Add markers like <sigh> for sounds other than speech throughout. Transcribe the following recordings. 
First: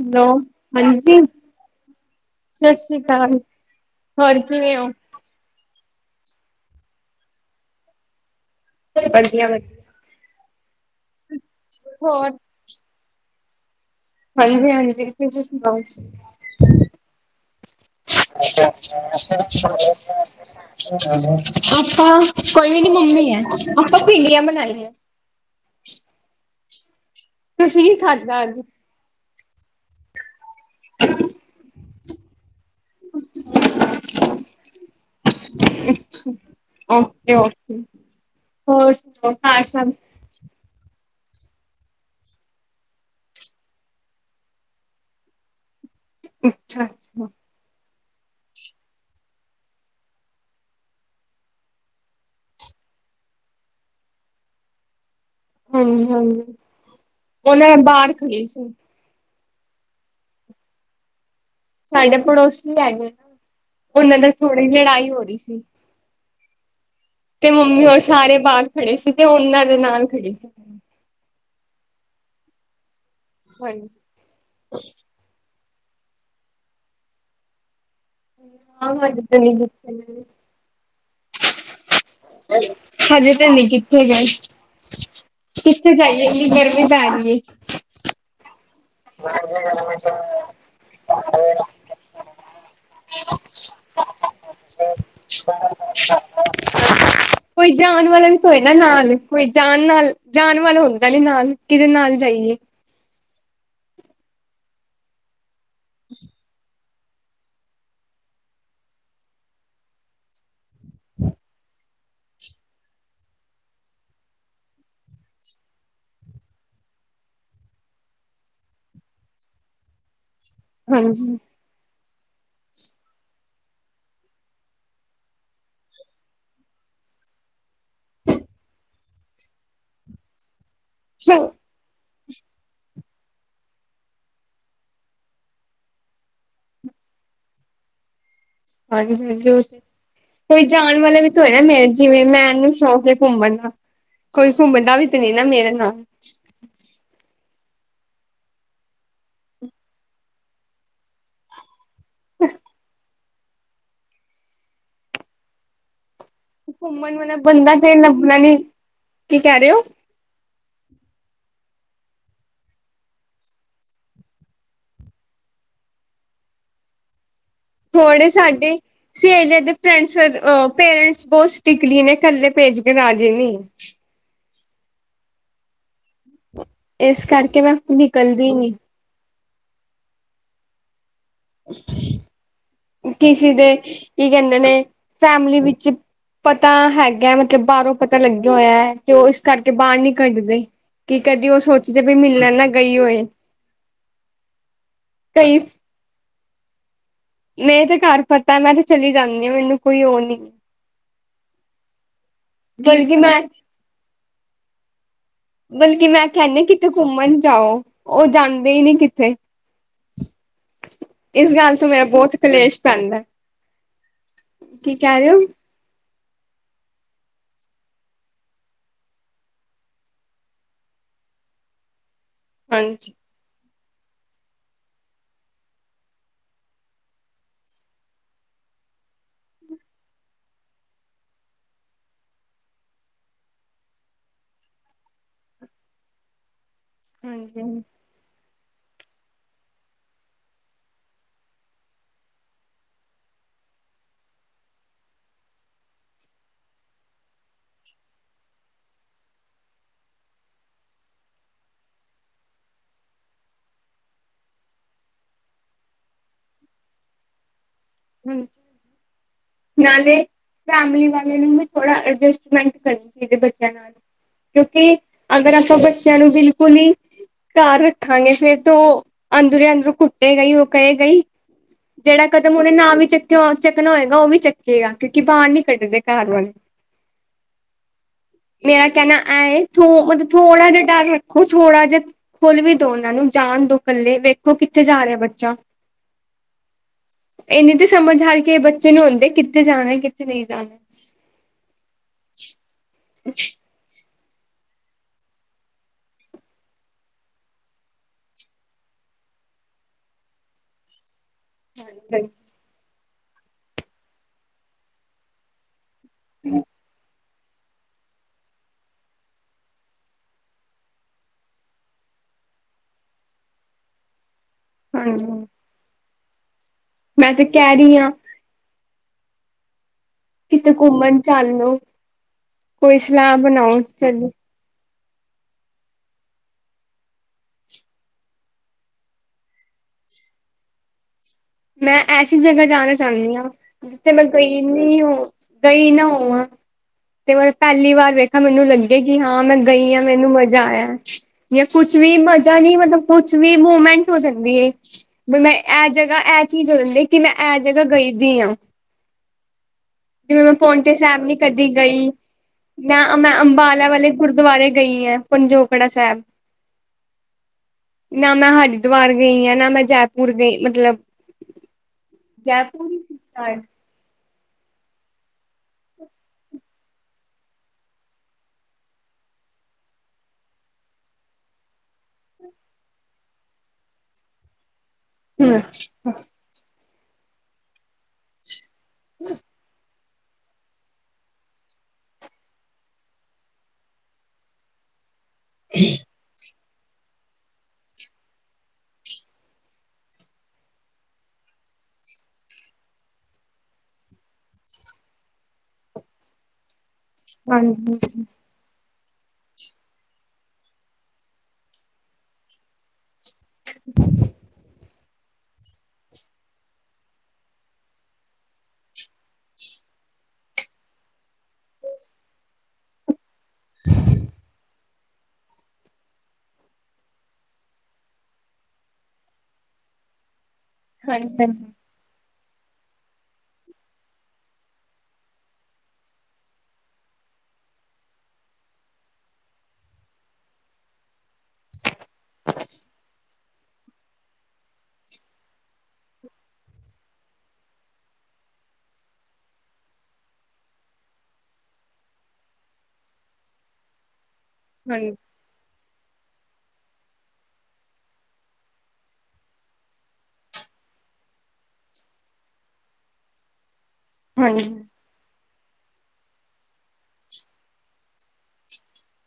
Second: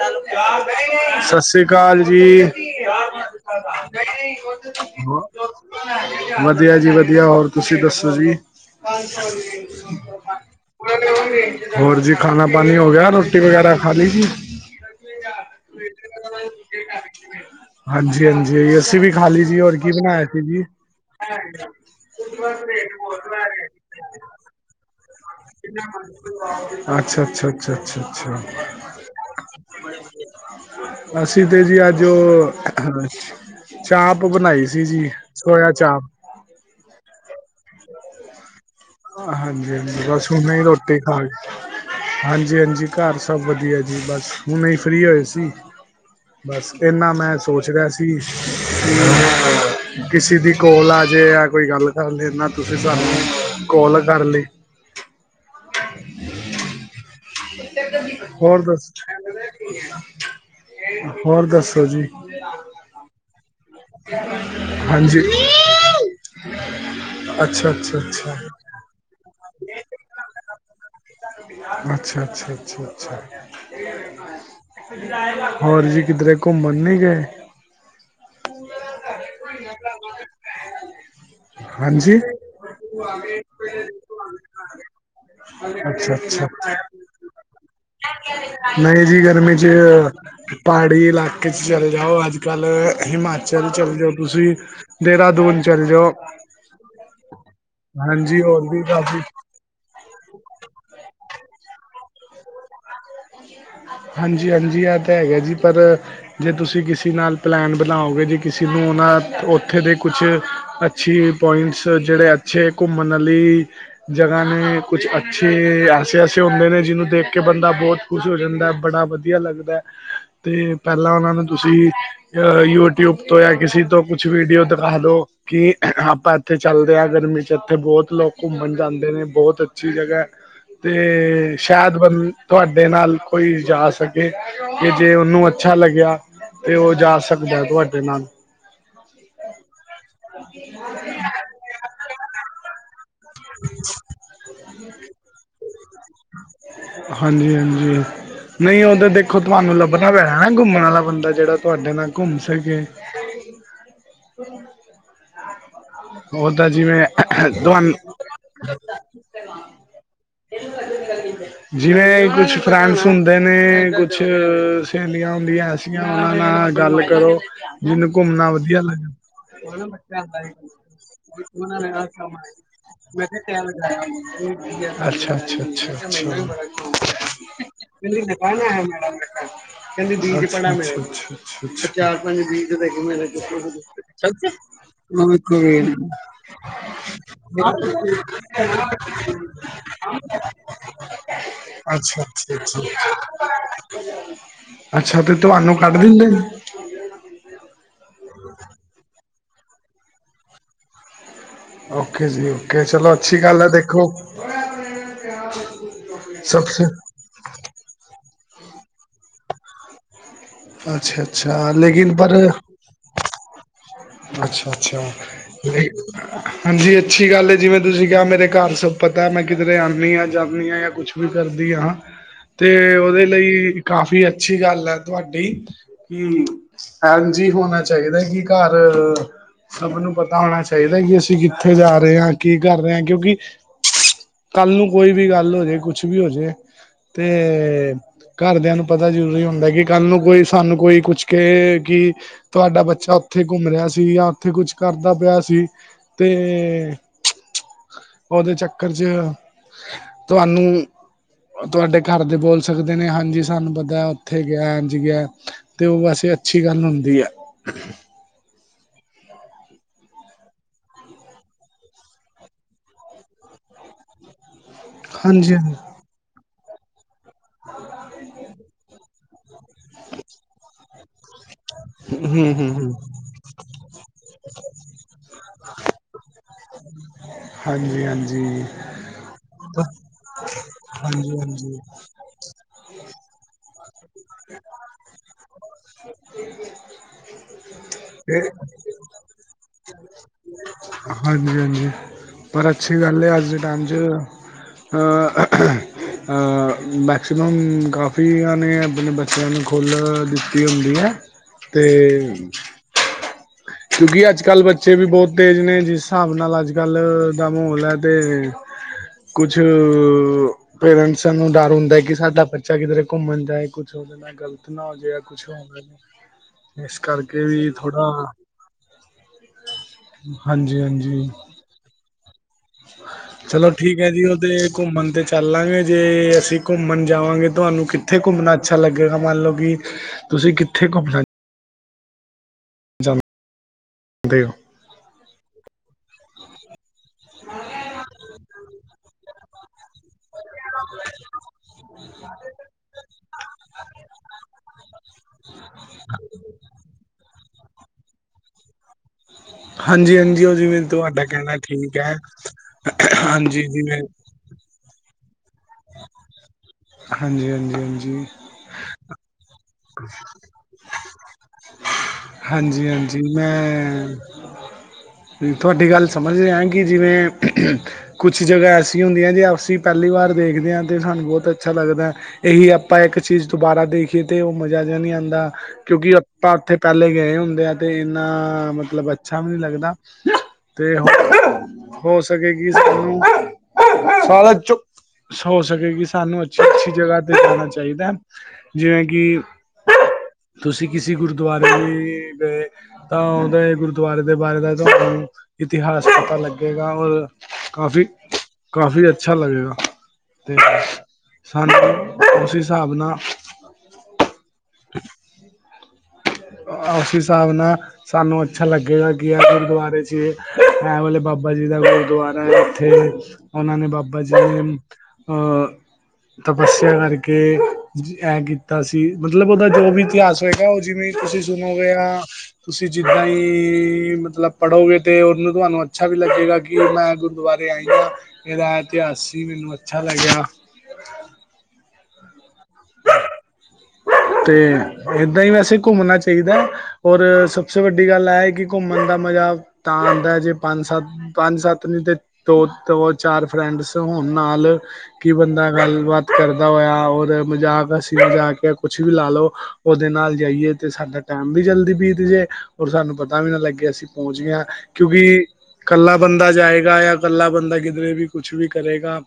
Hello ਹਾਂਜੀ ਸਤਿ ਸ੍ਰੀ ਅਕਾਲ ਜੀ। ਸਤਿ ਸ੍ਰੀ ਅਕਾਲ ਹੋਰ ਕਿਵੇਂ ਹੋ? <unintelligible> ਵਧੀਆ ਜੀ ਵਧੀਆ ਹੋਰ ਤੁਸੀਂ ਦੱਸੋ ਜੀ? ਵਧੀਆ ਵਧੀਆ। ਹੋਰ ਜੀ ਖਾਣਾ ਪਾਣੀ ਹੋ ਗਿਆ। ਰੋਟੀ ਵਗੈਰਾ ਖਾਲ ਲੀ ਹਾਂਜੀ ਹਾਂਜੀ, ਤੁਸੀ ਸੁਣਾਓ? ਹਾਂਜੀ ਅੱਛਾ, ਹਾਂਜੀ ਅਸੀਂ ਵੀ ਖਾ ਲਈ ਜੀ ਹੋਰ ਕੀ ਬਣਾਇਆ ਸੀ ਜੀ ਅਛਾ ਅਪਾ ਕੋਈ ਵੀ ਨੀ ਮੰਮੀ ਹੈ ਆਪਾਂ ਭਿੰਡੀਆਂ ਬਣਾਈਏ ਅੱਛਾ, ਅੱਛਾ, ਅੱਛਾ, ਤੁਸੀਂ ਕੀ ਅੱਛਾ, ਅੱਛਾ। ਖਾਧਾ ਅੱਜ? ਅਸੀ ਤੇ ਜੀ ਆ ਓਹ ਚਾਪ ਬਣਾਈ ਸੀ ਜੀ ਸੋਇਆ ਚਾਪ। ਓਕੇ ਓਕੇ ਹੋਰ ਸੁਣਾਓ ਹਾਂਜੀ ਹਾਂਜੀ ਬਸ <unintelligible> ਹਾਂਜੀ ਹਾਂਜੀ, ਘਰ ਸਭ ਵਧੀਆ ਜੀ ਬਸ ਹੁ ਨਹੀਂ ਫ੍ਰਰੀ ਹੋਏ ਸੀ। ਬਸ ਅੱਛਾ ਫਿਰ ਨਾ ਅੱਛਾ। ਮੈਂ ਸੋਚ ਰਿਹਾ ਸੀ। ਕਿਸੇ ਦੀ ਕੋਲ ਆ ਜੇ ਆ ਕੋਈ ਗੱਲ ਕਰ ਲੈਂਦਾ ਤੁਸੀਂ ਸਾਨੂੰ ਕੋਲ ਕਰ ਲਈ, ਹਾਂਜੀ ਹਾਂਜੀ ਹੁਣੇ ਬਾਹਰ ਖੜੀ ਸੀ। ਹੋਰ ਦੱਸ ਜੀ ਸਾਡੇ ਪੜੋਸੀ ਹੈਗੇ ਨਾ ਉਹਨਾਂ ਦਾ ਥੋੜ੍ਹੀ ਲੜਾਈ ਹਾਂਜੀ ਹੋ ਰਹੀ ਸੀ। <unintelligible> ਤੇ ਮੰਮੀ ਅੱਛਾ ਹੋਰ ਅੱਛਾ ਸਾਰੇ ਬਾਹਰ ਖੜੇ ਸੀ ਤੇ ਉਹਨਾਂ ਦੇ ਨਾਲ ਖੜੇ ਸੀ ਅੱਛਾ, ਅੱਛਾ, ਅੱਛਾ, ਅੱਛਾ, ਹਾਂਜੀ ਹੋਰ ਜੀ ਕਿਧਰੇ ਘੁੰਮਣ ਨੀ ਗਏ? ਹਾਂ, ਮੈ ਕਿਤੇ ਨੀ ਗਈ। ਹਾਂਜੀ ਹਜੇ ਤੇ ਨੀ ਕਿੱਥੇ ਗਏ। ਕਿੱਥੇ ਅੱਛਾ ਜਾਈਏ ਅੱਛਾ ਇੰਨੀ ਗਰਮੀ ਪੈ ਰਹੀ ਹੈ। ਨਹੀਂ ਜੀ ਗਰਮੀ ਚ ਪਹਾੜੀ ਇਲਾਕੇ ਚ ਚਲੇ ਜਾਓ ਅੱਜ ਕੱਲ ਹਿਮਾਚਲ ਚਲੇ ਜਾਓ ਤੁਸੀਂ ਦੇਹਰਾਦੂਨ ਚੱਲ ਜਾਓ। ਕੋਈ ਜਾਣ ਵਾਲਾ ਵੀ ਹਾਂਜੀ ਤੇ ਹੋਏ ਹੋਰ ਨਾਲ ਕਾਫੀ ਕੋਈ ਜਾਣ ਨਾਲ ਜਾਣ ਵਾਲਾ ਹੁੰਦਾ ਨੀ ਨਾਲ ਕਿਹਦੇ ਨਾਲ ਜਾਈਏ ਹਾਂਜੀ ਹਾਂਜੀ ਆਹ ਤਾਂ ਹੈਗਾ ਜੀ ਪਰ ਜੇ ਤੁਸੀਂ ਕਿਸੇ ਨਾਲ ਪਲੈਨ ਬਣਾਓਗੇ ਜੇ ਕਿਸੇ ਨੂੰ ਉਹਨਾਂ ਉੱਥੇ ਦੇ ਕੁਛ ਅੱਛੀ ਪੁਆਇੰਟਸ ਜਿਹੜੇ ਛੇ ਘੁੰਮਣ ਆਲੀ ਜਗ੍ਹਾ ਨੇ ਕੁਛ ਅੱਛੇ ਐਸੇ ਐਸੇ ਹੁੰਦੇ ਨੇ ਜਿਹਨੂੰ ਦੇਖ ਕੇ ਬੰਦਾ ਬਹੁਤ ਖੁਸ਼ ਹੋ ਜਾਂਦਾ ਬੜਾ ਵਧੀਆ ਲੱਗਦਾ ਤੇ ਪਹਿਲਾਂ ਹਾਂਜੀ ਉਹਨਾਂ ਨੂੰ ਤੁਸੀਂ ਯੂਟੀਊਬ ਤੋਂ ਜਾਂ ਕਿਸੀ ਤੋਂ ਕੁਛ ਵੀਡੀਓ ਦਿਖਾ ਲਉ ਕਿ ਆਪਾਂ ਇੱਥੇ ਚੱਲਦੇ ਹਾਂ ਗਰਮੀ ਚ ਇੱਥੇ ਬਹੁਤ ਲੋਕ ਘੁੰਮਣ ਜਾਂਦੇ ਨੇ ਬਹੁਤ ਅੱਛੀ ਜਗ੍ਹਾ ਤੇ ਸ਼ਾਇਦ ਬ ਤੁਹਾਡੇ ਨਾਲ ਕੋਈ ਜਾ ਸਕੇ ਕਿ ਜੇ ਉਹਨੂੰ ਅੱਛਾ ਲੱਗਿਆ। ਤੇ ਉਹ ਜਾ ਸਕਦਾ ਤੁਹਾਡੇ ਨਾਲ ਹਾਂਜੀ-ਹਾਂਜੀ ਕੋਈ ਜਾਣ ਵਾਲਾ ਵੀ ਤੇ ਹੋਏ ਮੈਂ ਜਿਵੇਂ ਮੈਂਨੂੰ ਸ਼ੌਕ ਏ। ਘੁੰਮਨਾ ਕੋਈ ਘੁੰਮਦਾ ਵੀ ਤੇ ਨਈ ਨਾ ਮੇਰੇ ਨਾਲ। ਹਾਂਜੀ-ਹਾਂਜੀ। ਨਈ ਉਹ ਤੇ ਦੇਖੋ ਤੁਆਨੂੰ ਲੱਭਣਾ ਪੈਣਾ ਨਾ ਘੁੰਮਣ ਆਲਾ ਬੰਦਾ ਜੇੜਾ ਤੁਆਡੇ ਨਾਲ ਘੁੰਮ ਸਕੇ। ਔਦਾ ਜਿਵੇਂ ਤੁਵਾਨ ਮੈ ਨੀ, ਕੀ ਕੈ ਰੇ ਔ? ਜਿਵੇਂ ਕੁਛ ਫਰੈਂਸ ਹੁੰਦੇ ਨੇ, ਕੁਛ ਸੈਹੇਲੀਆਂ ਹੁੰਦੀਐ। <unintelligible> ਨਾ ਗੱਲ ਕਰੋ। ਜਿਨੂੰ ਥੋੜੇ ਘੁਮਣਾ ਸਾਡੇ ਵਧੀਆ ਲਗ ਸਹੇਲੀਆਂ ਦੇ ਫਰੈਂਡਸ ਅ ਪੇਰੈਂਟਸ ਬਹੁਤ ਸਟ੍ਰਿਕਲੀ ਨੇ ਕੱਲੇ ਭੇਜ ਕੇ ਰਾਜੀ ਨੀ ਅੱਛਾ-ਅੱਛਾ, ਅੱਛਾ-ਅੱਛਾ। ਅੱਛਾ-ਅੱਛਾ, ਇਸ ਕਰਕੇ ਮੈਂ ਨਿਕਲਦੀ ਨੀ ਅੱਛਾ। ਚਾਰ-ਪੰਜ ਬੀਜ ਦੇਖੋ ਮੇਰੇ ਕਿਸੇ ਦੇ <unintelligible> ਕੀ ਸੱਚ ਐ, ਕਹਿੰਦੇ ਨੇ ਮੈਂ ਵੇਖ ਫੈਮਿਲੀ ਵਿੱਚ <unintelligible> ਪਤਾ ਹੈਗਾ ਮਤਲਬ ਬਾਰੋਂ ਪਤਾ ਲੱਗਿਆ ਹੋਇਆ ਓਹ ਇਸ ਕਰਕੇ ਬਾਰ ਨੀ ਕ ਕੱਡਦੇ ਕੀ ਕਦੀ ਓ ਸੋਚਦੇ ਬਈ ਮਿਲਣ ਨਾ ਗਈ ਹੋਏ। ਮਜ਼ਾ ਆਯਾ। ਅੱਛਾ ਤੇ ਕਈ ਤੁਆਨੂੰ ਕੱਢ ਦਿੰਦੇ ਨੇ? ਮੇ ਤੇ ਘਰ ਪਤਾ ਮੈਂ ਤੇ ਚਲੀ ਜਾਣੀ ਆ ਮੈਨੂੰ ਕੋਈ ਓਹ ਨੀ ਏ। ਓਕੇ ਜੀ ਓਕੇ, ਚਲੋ ਬਲਕਿ ਮੈਂ ਅੱਛੀ ਗੱਲ ਐ ਦੇਖੋ ਬਲਕਿ ਮੈਂ ਕੈਣੀ ਆ ਸਭਸੇ ਕਿੱਤੇ ਘੁੰਮਣ ਜਾਓ, ਓਹ ਜਾਂਦੇ ਈ ਨੀ ਕਿੱਥੇ। ਅੱਛਾ ਇਸ ਅੱਛਾ ਗੱਲ ਤੋਂ ਮੇਰਾ ਲੇਕਿਨ ਬੌਤ ਕਲੇਸ਼ ਪੈਂਦਾ। ਕੀ ਅੱਛਾ-ਅੱਛਾ ਕਹਿ ਰਹੇ ਹੋ ਵੇ ਹਾਂਜੀ ਅੱਛੀ ਗੱਲ ਏ ਜਿਵੇਂ ਤੁਸੀਂ ਕਿਹਾ ਮੇਰੇ ਘਰ ਸਭ ਪਤਾ ਮੈਂ ਕਿਧਰੇ ਆਣੀ ਆ ਜਾਣੀ ਆ ਯਾ ਕੁਛ। ਵੀ ਕਰਦੀ ਹਾਂ। ਤੇ ਹਾਂਜੀ ਓਦੇ ਲਈ ਕਾਫੀ ਅੱਛੀ ਗੱਲ ਐ ਤੁਆਡੀ। ਕਿ ਐੰਜ ਹੀ ਹੋਣਾ ਚਾਹੀਦਾ ਕਿ ਘੱਰ ਸਭ ਨੂੰ ਪਤਾ ਹੋਣਾ ਚਾਹੀਦਾ ਕਿ ਅਸੀਂ ਕਿੱਥੇ ਜਾ ਰਹੇ ਆ ਕੀ ਕਰ ਰੇ ਆ ਕਿਉਂਕਿ ਕੱਲ ਨੂੰ ਕੋਈ ਵੀ ਗੱਲ ਹੋਜੇ, ਕੁਛ ਵੀ ਹੋਜੇ ਤੇ ਹਾਂਜੀ ਘਰਦਿਆਂ ਨੂੰ ਪਤਾ ਜ਼ਰੂਰੀ ਹੁੰਦਾ ਕਿ ਕੱਲ ਨੂੰ ਕੋਈ ਸਾਨੂੰ ਕੋਈ ਕੁਛ ਕਏ ਕਿ ਤੁਆਡਾ ਬੱਚਾ ਉੱਥੇ ਘੁੰਮ ਰਿਆ ਸੀ ਯਾ ਉੱਥੇ ਕੁਛ ਕਰਦਾ ਪਿਆ ਸੀ ਤੇ ਓਦੇ ਚੱਕਰ ਚ ਤੁਆਨੂੰ ਤੁਆਡੇ ਘਰ ਦੇ ਬੋਲ ਸਕਦੇ ਨੇ ਹਾਂਜੀ ਸਾਨੂੰ ਪਤਾ ਉੱਥੇ ਗਿਆ ਐੰਜ ਗਿਆ। ਤੇ ਓ ਵੈਸੇ ਅੱਛੀ ਗੱਲ ਹੁੰਦੀ ਐ। ਹ ਨਾਲੇ ਫੈਮਲੀ ਵਾਲਿਆ ਨੂੰ ਵੀ ਥੋੜਾ ਅਡਜਸਟਮੈਂਟ ਕਰਨੀ ਚਾਹੀਦੀ ਏ ਬੱਚਿਆਂ ਨਾਲ। ਕਿਉਂਕਿ ਅਗਰ ਹਾਂਜੀ ਹਾਂਜੀ। ਆਪਾਂ ਬੱਚਿਆਂ ਨੂੰ ਬਿਲਕੁਲ ਈ ਘੱਰ ਰੱਖਾਂਗੇ ਫੇਰ ਤੇ ਔ ਅੰਦਰੋਂ-ਅੰਦਰੋਂ ਘੁੱਟੇਗਾ ਈ ਓਹ ਕਹੇ ਗਾ ਈ ਜੇੜਾ ਹੂੰ ਕਦਮ ਹੂੰ ਓਨੇ ਨਾ ਹੂੰ ਵੀ ਚਕ ਕਿਉ ਚੱਕਣਾ ਹੋਏਗ ਓਵੀ ਚੱਕੇਗਾ, ਕਿਉਂਕਿ ਬਾਰ ਨੀ ਕੱਢਦੇ ਘਰ ਵਾਲੇ। ਹਾਂਜੀ ਹਾਂਜੀ ਮੇਰਾ ਕੈਣਾ ਐ ਏ ਥੋ ਮਤਲਬ ਥੋੜਾ ਜਾ ਡੱਰ ਹਾਂਜੀ ਰੱਖੋ ਹਾਂਜੀ। ਥੋੜਾ ਜਾ। ਖੁੱਲ ਵੀ ਦੋ ਓਨਾਂ ਨੂੰ ਜਾਣ ਦੋ ਕੱਲੇ ਵੇਖੋ ਕਿੱਥੇ ਜਾ ਰਿਆ ਬੱਚਾ। ਏਨੀ ਤੇ ਸਮਝ ਹਰ ਕਿਹੇ ਬੱਚੇ ਨੂੰ ਹੋਦੀ ਕਿੱਥੇ ਜਾਣਾ ਕਿੱਥੇ ਨੀ ਜਾਣਾ। ਹਾਂਜੀ-ਹਾਂਜੀ, ਪਰ ਅੱਛੀ ਗੱਲ ਏ ਅੱਜ ਜਾਣਾ। ਦੇ ਟੈਮ ਚ ਹਅ, ਅਹਅਹ ਅ ਮੈਕਸੀਮਮ ਕਾਫੀ ਆ ਨੇ, ਅਬਣੇ ਬੱਚਿਆਂ ਨੂੰ ਖੁੱਲ ਦਿੱਤੀ ਹੁੰਦੀ ਐ। ਤੇ ਕਿਉਂਕਿ ਅੱਜ-ਕੱਲ੍ਹ ਬੱਚੇ ਵੀ ਬੌਤ ਤੇਜ਼ ਨੇ, ਜਿਸ ਸਾਬ ਨਾਲ ਅੱਜ ਗੱਲ ਦਾ ਮਹੌਲ ਹੈ ਤੇ, ਕੁਛ ਪੇਰੈਂਟਸਾ ਨੂੰ ਡਰ ਹੁੰਦੈ ਕਿ ਸਾਡਾ ਬੱਚਾ ਕਿਧਰੇ ਘੁੰਮਣ ਜਾਏ, ਕੁਛ ਓਹਦੇ ਨਾਲ ਗੱਲ ਤ ਨਾ ਹੋਜੇ ਯਾ ਹਾਂਜੀ ਕੁਛ ਹੋਣ ਲਈ, ਇਸ ਮੈਂ ਕਰਕੇ ਤੇ ਵੀ ਕਹਿ ਰਹੀ ਹਾਂ ਥੋੜਾ ਕਿਤੇ ਹਾਂਜੀ, ਘੁੰਮਣ ਹਾਂਜੀ। ਚੱਲ ਲੋ ਕੋਈ ਸਲਾਹ ਚਲੋ ਬਣਾਓ ਠੀਕ ਹੈ ਜੀ, ਚਲੋ ਉਹਦੇ ਘੁੰਮਣ ਤੇ ਚੱਲਾਂਗੇ ਜੇ ਅਸੀਂ ਘੁੰਮਣ ਜਾਵਾਂਗੇ, ਤੁਹਾਨੂੰ ਕਿੱਥੇ ਘੁੰਮਣਾ ਅੱਛਾ ਲੱਗੇਗਾ ਮੰਨ ਲਓ ਕਿ ਤੁਸੀਂ ਕਿੱਥੇ ਘੁੰਮਣਾ? ਮੈਂ ਐਸੀ ਜਗ੍ਹਾ ਜਾਣਾ ਚਾਹੁੰਦੀ ਹਾਂ, ਜਿੱਥੇ ਮੈਂ ਚਾਹੁੰਦੇ ਹੋ ਗਈ ਨਹੀਂ ਹੋ ਗਈ ਨਾ ਹੋਵਾਂ। ਤੇ ਮੈਂਬ ਪਹਿਲੀ ਵਾਰ ਵੇਖਾ, ਮੈਨੂੰ ਲੱਗੇ ਕਿ ਹਾਂ ਮੈਂ ਗਈ ਆਾਂ ਮੈਨੂੰ ਮਜ ਜਾ ਆਇਆ, ਜਾਂ ਕੁਛ ਵੀ ਮਜ਼ਾ ਨੀ ਮਤਲਬ ਕੁਛ ਵੀ ਮੂਵਮੈਂਟ ਹੋ ਜਾਂਦੀ ਹੈ, ਵੀ ਮੈਂ ਇਹ ਜਗ੍ਹਾ ਇਹ ਚੀਜ਼ ਲੈਂਦੇ, ਕਿ ਮੈਂ ਇਹ ਜਗ੍ਹਾ ਗਈਦੀ ਹਾਂ। ਹਾਂਜੀ ਜਿਵੇਂ ਹਾਂਜੀ ਮੈਂ ਉਹ ਪੋਨਟੇ ਸਾਹਿਬ ਤੁਹਾਡਾ ਨੀ ਕਹਿਣਾ ਕਦੀ ਠੀਕ ਗਈ, ਹੈ ਮੈਂ ਮੈਂ ਹਾਂਜੀ ਅੰਬਾਲਾ ਜਿਵੇਂ ਵਾਲੇ ਗੁਰਦੁਆਰੇ ਗਈ ਹੈ ਪੰਜੋਕੜਾ ਸਾਹਿਬ, ਹਾਂਜੀ ਹਾਂਜੀ ਹਾਂਜੀ ਨਾ ਮੈਂ ਹਜ ਦੁਵਾਰ ਗਈ ਆਾਂ, ਨਾ ਮੈਂ ਜੈਪੁਰ ਗਈ ਮਤਲਬ ਹਾਂਜੀ ਜੈਪੁਰ ਹੀ ਸੀ ਹਾਂਜੀ, ਸ਼ਾਇਦ ਮੈਂ ਤੁਹਾਡੀ ਗੱਲ ਸਮਝਦੇ ਆਾਂ, ਕਿ ਜਿਵੇਂ ਕੁਛ ਜਗ੍ਹਾ ਐਸੀਆਂ ਹੁੰਦੀਆਂ ਜੇ ਅਸੀਂ ਪਹਿਲੀ ਵਾਰ ਦੇਖਦੇ ਹਾਂ, ਤਾਂ ਸਾਨੂੰ ਬਹੁਤ ਅੱਛਾ ਲੱਗਦਾ। ਇਹੀ ਆਪਾਂ, ਇੱਕ ਚੀਜ਼ ਦੁਬਾਰਾ ਦੇਖੀਏ ਤੇ ਉਹ ਮਜਾ ਜਿਹਾ ਨਹੀਂੀ ਆਉਂਦਾ, ਹਮ ਕਿਉਂਕਿ ਆਪਾਂ ਉੱਥੇ ਪਹਿਲੇ ਗਏ ਹੁੰਦੇ ਆ ਤੇ ਇੰਨਾ ਮਤਲਬ ਅੱਛਾ ਵੀ ਨੀ ਲੱਗਦਾ। ਤੇ ਹੋ ਸਕੇਗੀ ਸਾਨੂੰ, ਸਾਲੇ ਚੁੱਪ ਹੋ ਸਕੇ ਕਿ ਸਾਨੂੰ, ਅੱਛੀ ਅੱਛੀ ਜਗ੍ਹਾ ਤੇ ਜਾਣਾ ਚਾਹੀਦਾ ਜਿਵੇਂ ਕਿ ਕਿ ਤੁਸੀਂ ਕਿਸੇ ਗੁਰਦੁਆਰੇ ਤਾਂ ਉਹਦੇ ਗੁਰਦੁਆਰੇ ਦੇ ਬਾਰੇ ਦਾ, ਤੁਹਾਨੂੰ ਇਤਿਹਾਸ ਪਤਾ ਲੱਗੇਗਾ ਔਰ ਹਾਂਜੀ, ਹਾਂਜੀ। ਕਾਫ਼ੀ ਅੱਛਾ ਲੱਗੇਗਾ, ਤੇ ਸਾਨੂੰ ਉਸ ਹਿਸਾਬ ਨਾਲ <unintelligible> <inaudible> ਉਸ ਹਿਸਾਬ ਨਾਲ ਸਾਨੂੰ ਅੱਛਾ ਲੱਗੇਗਾ, ਕਿ ਐ ਗੁਰਦੁਆਰੇ 'ਚ ਐ ਵਾਲੇ ਬਾਬਾ ਜੀ ਦਾ ਗੁਰਦੁਆਰਾ ਹੈ। ਉੱਥੇ, ਉਹਨਾਂ ਨੇ ਬਾਬਾ ਜੀ ਅਹ ਤਪੱਸਿਆ ਕਰਕੇ ਐ ਕੀਤਾ ਸੀ, ਮਤਲਬ ਉਹਦਾ ਜੋ ਵੀ ਇਤਿਹਾਸ ਹੋਏਗਾ ਉਹ ਜਿਵੇਂ ਤੁਸੀਂ ਹਾਂਜੀ ਸੁਣੋਗੇ ਹ ਤੁਸੀਂ ਜਿੱਦਾਂ ਹੀ ਮਤਲਬ ਪੜ੍ਹੋਗੇ, ਤੇ ਉਹਨੂੰ ਤੁਹਾਨੂੰ ਅੱਛਾ ਵੀ ਲੱਗੇਗਾ ਕਿ ਕਿ ਮੈਂ ਗੁਰਦੁਆਰੇ ਆਈ ਹਾਂ, ਇਹਦਾ ਇਤਿਹਾਸ ਸੀ, ਮੈਨੂੰ ਅੱਛਾ ਲੱਗਿਆ। ਤੇ, ਏਦਾਂ ਹੀ ਵੈਸੇ ਘੁੰਮਣਾ ਚਾਹੀਦਾ। ਔਰ ਸਭਸ ਵੱਡੀ ਗੱਲ ਹੈ, ਕਿ ਘੁੰਮਣ ਦਾ ਮਜ਼ਾ ਤਾਂ ਆਉਂਦਾ ਜੇ ਪੰਜ ਸੱਤ ਪੰਜ ਸੱਤ ਨਹੀਂ, ਤੇ ਦੋ, ਦੋ ਚਾਰ ਫਰੈਂਡਸ ਹੋਣ ਨਾਲ ਹਾਂਜੀ ਕੀ ਬੰਦਾ ਗੱਲਬਾਤ ਕਰਦਾ ਹੋਇਆ, ਔਰ ਮਜ਼ਾਕ ਅਸੀ ਮਜ਼ਾਕ ਕੁਛ ਵੀ ਲਾ ਲੋ ਉਹਦੇ ਨਾਲ ਜਾਈਏ, ਤੇ ਸਾਡਾ ਟਾਈਮ ਵੀ ਜਲਦੀ ਬੀਤ ਜੇ ਔਰ ਸਾਨੂੰ ਪਤਾ ਵੀ ਨਾ ਲੱਗੇ ਅਸੀਂ ਪੋਂਚ ਗਿਆਂ। ਹਾਂਜੀ ਕਿਉਂਕਿ ਕੱਲਾ ਬੰਦਾ ਜਾਏਗਾ, ਯਾ‌ ਕੱਲਾ ਬੰਦਾ ਕਿਧਰੇ ਵੀ ਕੁਛ ਵੀ ਕਰੇਗਾ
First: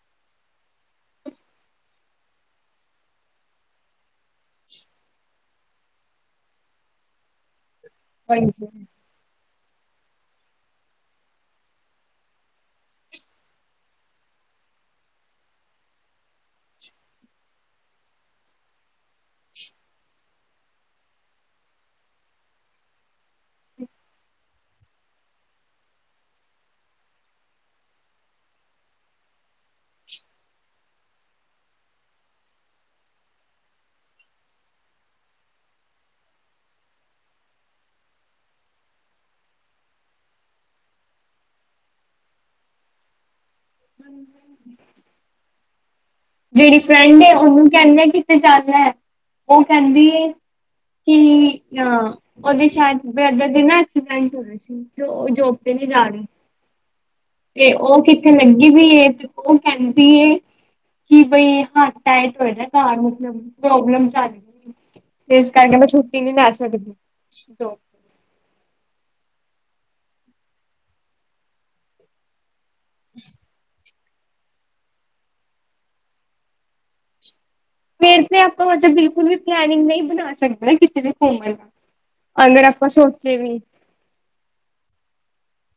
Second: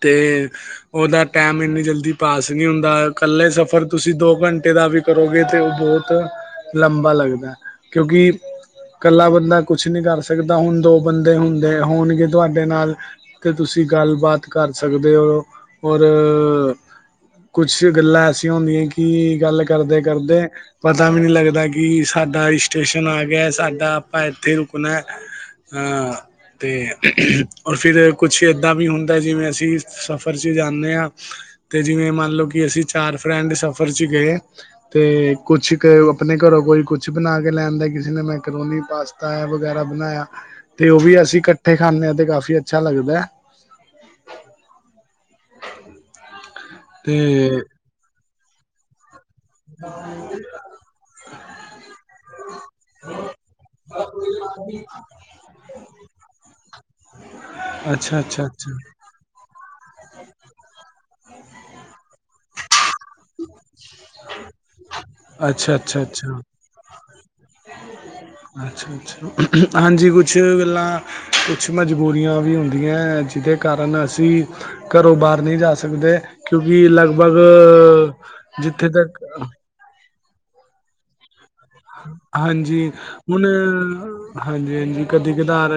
ਤੇ, ਉਹਦਾ ਟਾਈਮ ਇੰਨੀ ਜਲਦੀ ਪਾਸ ਈ ਨਹੀਂ ਹੁੰਦਾ। ਇਕੱਲੇ ਸਫ਼ਰ ਤੁਸੀਂ ਦੋ ਘੰਟੇ ਦਾ ਵੀ ਕਰੋਗੇ, ਤੇ ਉਹ ਬਹੁਤ ਲੰਬਾ ਲੱਗਦਾ। ਕਿਉਂਕਿ ਹਾਂਜੀ ਕੱਲਾ ਬੰਦਾ ਕੁਛ ਨਹੀਂ ਕਰ ਸਕਦਾ, ਹੁਣ ਦੋ ਬੰਦੇ ਹੁੰਦੇ, ਹੋਣਗੇ ਤੁਹਾਡੇ ਨਾਲ। ਤੇ ਤੁਸੀਂ ਗੱਲਬਾਤ ਕਰ ਸਕਦੇ ਓ, ਔਰ ਕੁਛ ਕੁਛ ਗੱਲਾਂ ਐਸੀਆਂ ਹੁੰਦੀਆਂ, ਕਿ ਗੱਲ ਕਰਦੇ-ਕਰਦੇ ਪਤਾ ਵੀ ਨਹੀਂ ਲੱਗਦਾ ਕਿ ਸਾਡਾ ਸਟੇਸ਼ਨ ਆਗਿਆ, ਸਾਡਾ ਆਪਾਂ ਇੱਥੇ ਰੁਕਣੈ। ਹਾਂ। ਤੇ, ਔਰ ਫਿਰ ਕੁਛ ਇੱਦਾਂ ਵੀ ਹੁੰਦਾ, ਜਿਵੇਂ ਅਸੀਂ ਸਫ਼ਰ 'ਚ ਜਾਂਨੇੇ ਆ ਤੇ ਜਿਵੇਂ ਮੰਨਲੋ, ਕਿ ਅਸੀਂ ਚਾਰ ਫਰੈਂਡ ਸਫ਼ਰ'ਚ ਗਏ। ਤੇ, ਕੁਛ ਆਪਣੇ ਘਰੋਂ ਕੋਈ ਕੁਛ ਬਣਾਕੇ ਲੈ ਆਂਦਾ, ਕਿਸੇ ਨੇ ਮੈਕਰੋਨੀ, ਪਾਸਤਾ ਤਆ ਵਗੈਰਾ ਬਣਾਇਆ, ਤੇ ਉਹ ਵੀ ਅਸੀਂ ਕੱਠੇ ਖਾਂਦੇ ਹਾਂ ਤੇ ਕਾਫੀ ਅੱਛਾ ਲੱਗਦੈ। ਜਿਹੜੀ ਤੇ ਫਰੈਂਡ ਏ, ਉਹਨੂੰ ਕਹਿੰਨੇ ਆ ਕਿਤੇ ਜਾਣੈ। <unintelligible> ਕਿ, ਅ ਉਹਦੇ ਸ਼ਾਇਦ ਬ੍ਰਦਰ ਦੇ ਨਾ ਐਕਸੀਡੈਂਟ ਹੋਗਿਆ ਸੀ। ਤੇ ਉਹ ਜੋਬ ਤੇ ਨੀ ਜਾ ਰਹੀ, ਤੇ ਉਹ ਅੱਛਾ ਕਿੱਥੇ ਅੱਛਾ ਲਗ ਵੀ ਅੱਛਾ ਵੀ, ਇਹ ਉਹ ਕਹਿੰਦੀ ਏ, ਕਿ ਬਈ ਹੱਥ ਟਾਇਟ ਹੋਏ ਦਾ। ਘਰ ਮਤਲਬ ਪ੍ਰੋਬਲਮ ਚੱਲ ਰਹੀ। ਤੇ ਇਸ ਅੱਛਾ ਕਰਕੇ ''ਮੈਂ ਅੱਛਾ ਛੁੱਟੀ ਨਹੀਂ ਅੱਛਾ ਲੈ ਸਕਦੀ। ਅੱਛਾ-ਅੱਛਾ, ਹਾਂਜੀ ਕੁਛ ਗੱਲਾਂ ਕੁਛ ਮਜ਼ਬੂਰੀਆਂ ਵੀ ਜਿਹਦੇ ਕਾਰਨ ਅਸੀਂ ਘਰੋਂ ਬਾਹਰ ਨਹੀਂ ਜਾ ਸਕਦੇ, ਕਿਉਂਕਿ ਲਗਭਗ ਫਿਰ ਤੇ ਆਪਾ ਜਿੱਥੇ ਮਤਲਬ ਤੱਕ ਬਿਲਕੁਲ ਵੀ ਪਲੈਨਿਂਗ ਨਹੀਂ ਬਣਾ ਸਕਦੇ, ਕਿਤੇ ਵੀ ਘੁੰਮਣ। ਅਗਰ ਆਪਾਂ ਹਾਂਜੀ, ਸੋਚੇ ਹੁਨ ਵੀ ਹਾਂਜੀ-ਹਾਂਜੀ, ਕਦੀ-ਕਧਾਰ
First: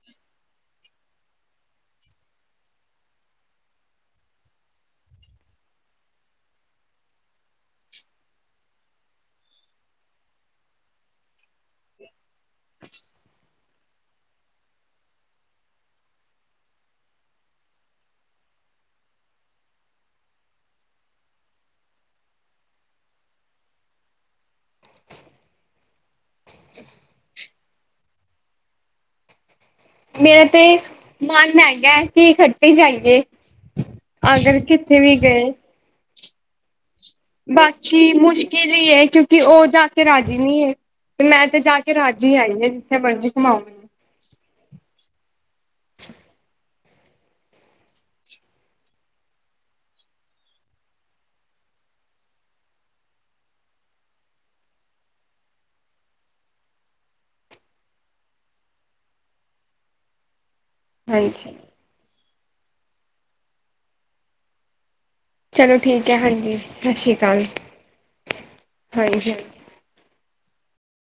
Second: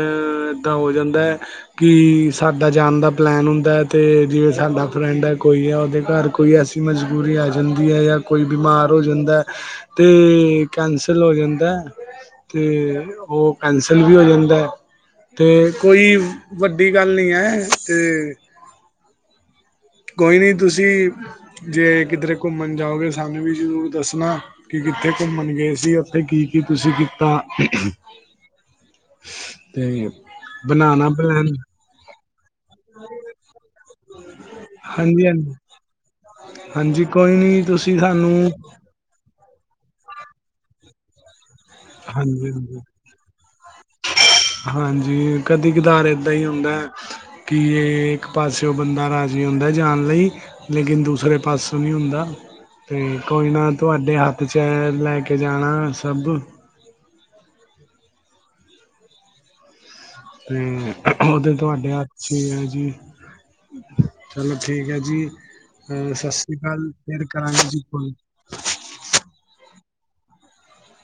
ਇੱਦਾਂ ਹੋ ਜਾਂਦੈ ਕਿ, ਸਾਡਾ ਜਾਣ ਦਾ ਪਲੈਨ ਹੁੰਦਾ ਹੈ ਤੇ, ਜਿਵੇਂ ਸਾਡਾ ਫਰੈਂਡ ਹੈ ਕੋਈ ਹੈ ਉਹਦੇ ਘਰ ਕੋਈ ਐਸੀ ਮਜ਼ਬੂਰੀ ਆ ਜਾਂਦੀ ਆ, ਯਾ ਕੋਈ ਬਿਮਾਰ ਹੋ ਜਾਂਦਾ ਤੇ ਕੈਂਸਲ ਹੋ ਜਾਂਦੈ, ਤੇ ਉਹ ਕੈਂ ਕੈਂਸਲ ਵੀ ਹੋ ਜਾਂਦੈ, ਤੇ ਕੋਈ ਵੱਡੀ ਗੱਲ ਨਹੀਂ ਐ ਅਤੇ ਕੋਈ ਨਹੀ ਤੁਸੀਂ, ਜੇ ਕਿਧਰੇ ਘੁੰਮਣ ਜਾਓਗੇ ਸਾਨੂੰ ਵੀ ਜ਼ਰੂਰ ਦੱਸਣਾ। ਕੀ ਕਿੱਥੇ ਘੁੰਮਣ ਗਏ ਸੀ, ਉੱਥੇ ਕੀ-ਕੀ ਤੁਸੀਂ ਕੀਤਾ। <inaudible> ਤੇ ਮੇਰਾ ਤੇ, ਬਣਾਣਾ ਪਲੈਨ ਮਨ ਹੈਗਾ ਕੀ ਇਕੱਠੇ ਜਾਈਏ, ਅਗਰ ਕਿੱਥੇ ਵੀ ਹਾਂਜੀ ਗਏ। ਹਾਂਜੀ ਹਾਂਜੀ, ਕੋਈ ਨੀ ਤੁਸੀਂ ਬਾਕੀ ਸਾਨੂੰ ਮੁਸ਼ਕਿਲ ਈ ਏ, ਕਿਉਂਕਿ ਉਹ ਜਾ ਰਾਜੀ ਨੀ ਹੈ, ਤੇ ''ਮੈਂ ਤੇ ਜਾਕੇ ਰਾਜੀ ਹਾਂਜੀ ਆਈ ਹਾ, ਹਾਂਜੀ ਜਿੱਥੇ ਮਰਜ਼ੀ ਘੁਮਾਓ। ਹਾਂਜੀ, ਕਦੀ-ਕਦਾਰ ਏਦਾਂ ਹੀ ਹੁੰਦਾ। ਕਿ, ਇਹ ਇੱਕ ਪਾਸਿਓ ਬੰਦਾ ਰਾਜੀ ਹੁੰਦਾ ਜਾਣ ਲਈ ਲੇਕਿਨ ਦੂਸਰੇ ਪਾਸੇਓ ਨਹੀਂ ਹੁੰਦਾ। ਤੇ ਕੋਈ ਨਾ, ਤੁਹਾਡੇ ਹੱਥ'ਚ ਲੈਕੇ ਜਾਣਾ ਸਭ। ਤੇ, ਉਹ ਤੇ ਹਾਂਜੀ ਤੁਹਾਡੇ ਹੱਥ ਠੀਕ ਹੈ ਜੀ, ਚਲੋ ਠੀਕ ਹੈ ਜੀ। ਚਲੋ ਠੀਕ ਅ ਹੈ ਸਤਿ ਸ੍ਰੀ ਹਾਂਜੀ ਅਕਾਲ ਸਤਿ ਸ਼੍ਰੀ ਫਿਰ ਅਕਾਲ ਕਰਾਂਗੇ ਜੀ ਕੋਈ ਨਈ। ਹਾਂਜੀ ਹਾਂ।